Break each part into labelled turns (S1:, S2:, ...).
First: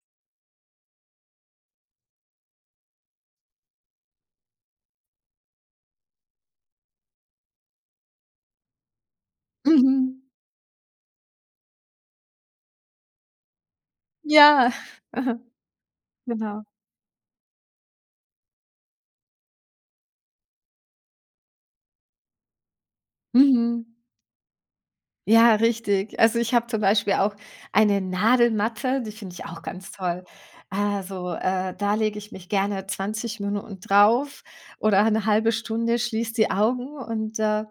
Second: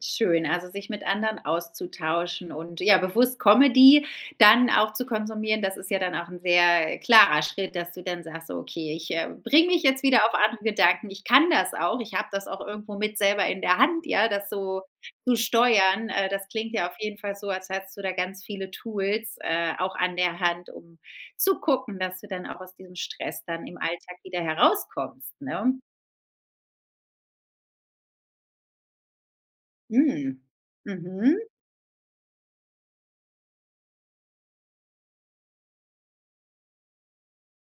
S1: Schön, also, sich mit anderen auszutauschen und, ja, bewusst Comedy dann auch zu konsumieren, das ist ja dann auch sehr klarer Schritt, dass du dann sagst: „So, okay, ich, äh, bringe mich jetzt
S2: Mhm.
S1: wieder auf andere Gedanken. Ich kann das auch. Ich habe das auch irgendwo mit selber in der Hand, ja,
S2: Ja,
S1: das so zu
S2: aha,
S1: steuern.“ Äh, das
S2: genau.
S1: klingt ja auf jeden Fall so, als hättest du da ganz viele Tools, äh, auch an der Hand, um zu gucken, dass du dann auch aus diesem Stress dann im
S2: Mhm.
S1: Alltag wieder herauskommst,
S2: Ja,
S1: ne?
S2: richtig. Also, ich habe zum Beispiel auch eine Nadelmatte, die finde ich auch ganz toll.
S1: Mm,
S2: Also,
S1: mhm.
S2: äh, da lege ich mich gerne 20 Minuten drauf oder 'ne 1/2 Stunde, schließe die Augen und, äh,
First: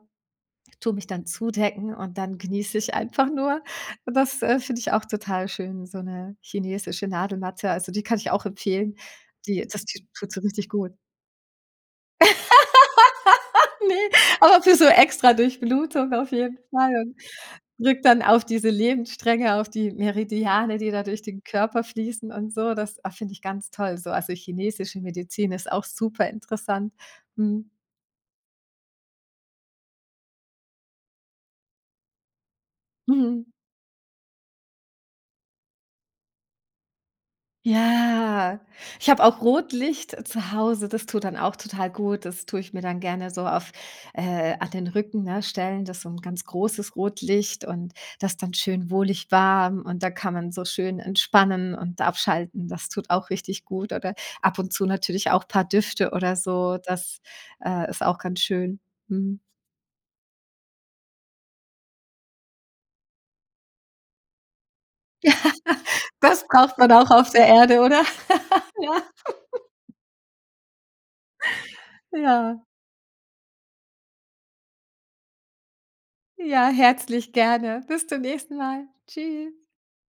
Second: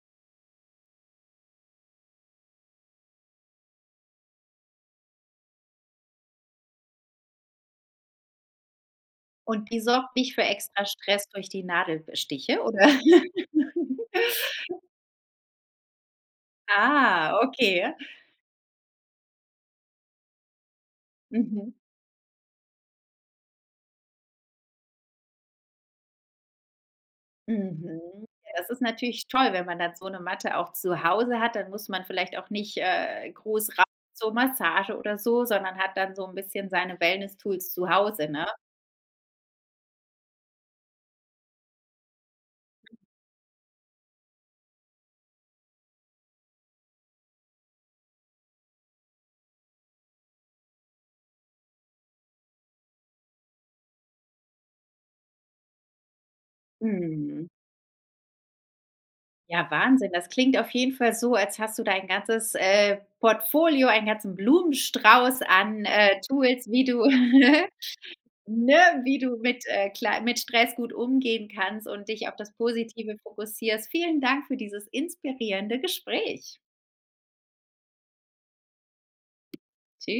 S2: tue mich dann zudecken und dann genieße ich einfach nur. Und das, äh, finde ich auch total schön, so 'ne chinesische Nadelmatte. Also, die kann ich auch empfehlen, die
S1: Und die
S2: das die
S1: sorgt
S2: tut
S1: nicht
S2: so
S1: für
S2: richtig
S1: extra
S2: gut.
S1: Stress durch die Nadel be Stiche, oder?
S2: Ne, aber für so extra Durchblutung auf jeden Fall und
S1: Ah, okay.
S2: wirkt dann auf diese Lebensstränge, auf die Meridiane, die da durch den
S1: Mhm.
S2: Körper fließen und so. Das, ah, finde ich ganz toll so. Also, chinesische Medizin ist auch superinteressant, mhm.
S1: Mhm, ja, das ist natürlich toll, wenn man dann so 'ne Matte auch zu Hause hat. Dann muss man vielleicht auch nicht, äh,
S2: Mhm.
S1: groß rein zur Massage oder so, sondern hat dann so 'n bisschen seine Wellness Tools zu Hause, ne?
S2: Ja, ich habe auch Rotlicht zu Hause, das tut dann auch total gut. Das tue ich mir dann gerne so auf, äh an den Rücken, ne, stellen. Das ist so 'n ganz großes Rotlicht und das dann schön wohlig warm und da kann man so schön entspannen und abschalten, das tut auch richtig gut. Oder ab und zu natürlich auch paar Düfte oder so das,
S1: Mhm.
S2: äh, ist auch ganz schön, mhm.
S1: Ja, Wahnsinn. Das klingt auf jeden Fall so, als hast du dein ganzes, äh, Portfolio, einen ganzen
S2: Ja,
S1: Blumenstrauß an, äh,
S2: das
S1: Tools,
S2: braucht
S1: wie
S2: man
S1: du
S2: auch auf der Erde, oder?
S1: ne,
S2: Ja.
S1: wie du mit, äh, klei mit Stress gut umgehen kannst und dich auf das
S2: Ja.
S1: Positive fokussierst. Vielen Dank für dieses inspirierende Gespräch.
S2: Ja, herzlich gerne, bis zum nächsten Mal. Tschüss.
S1: Tschü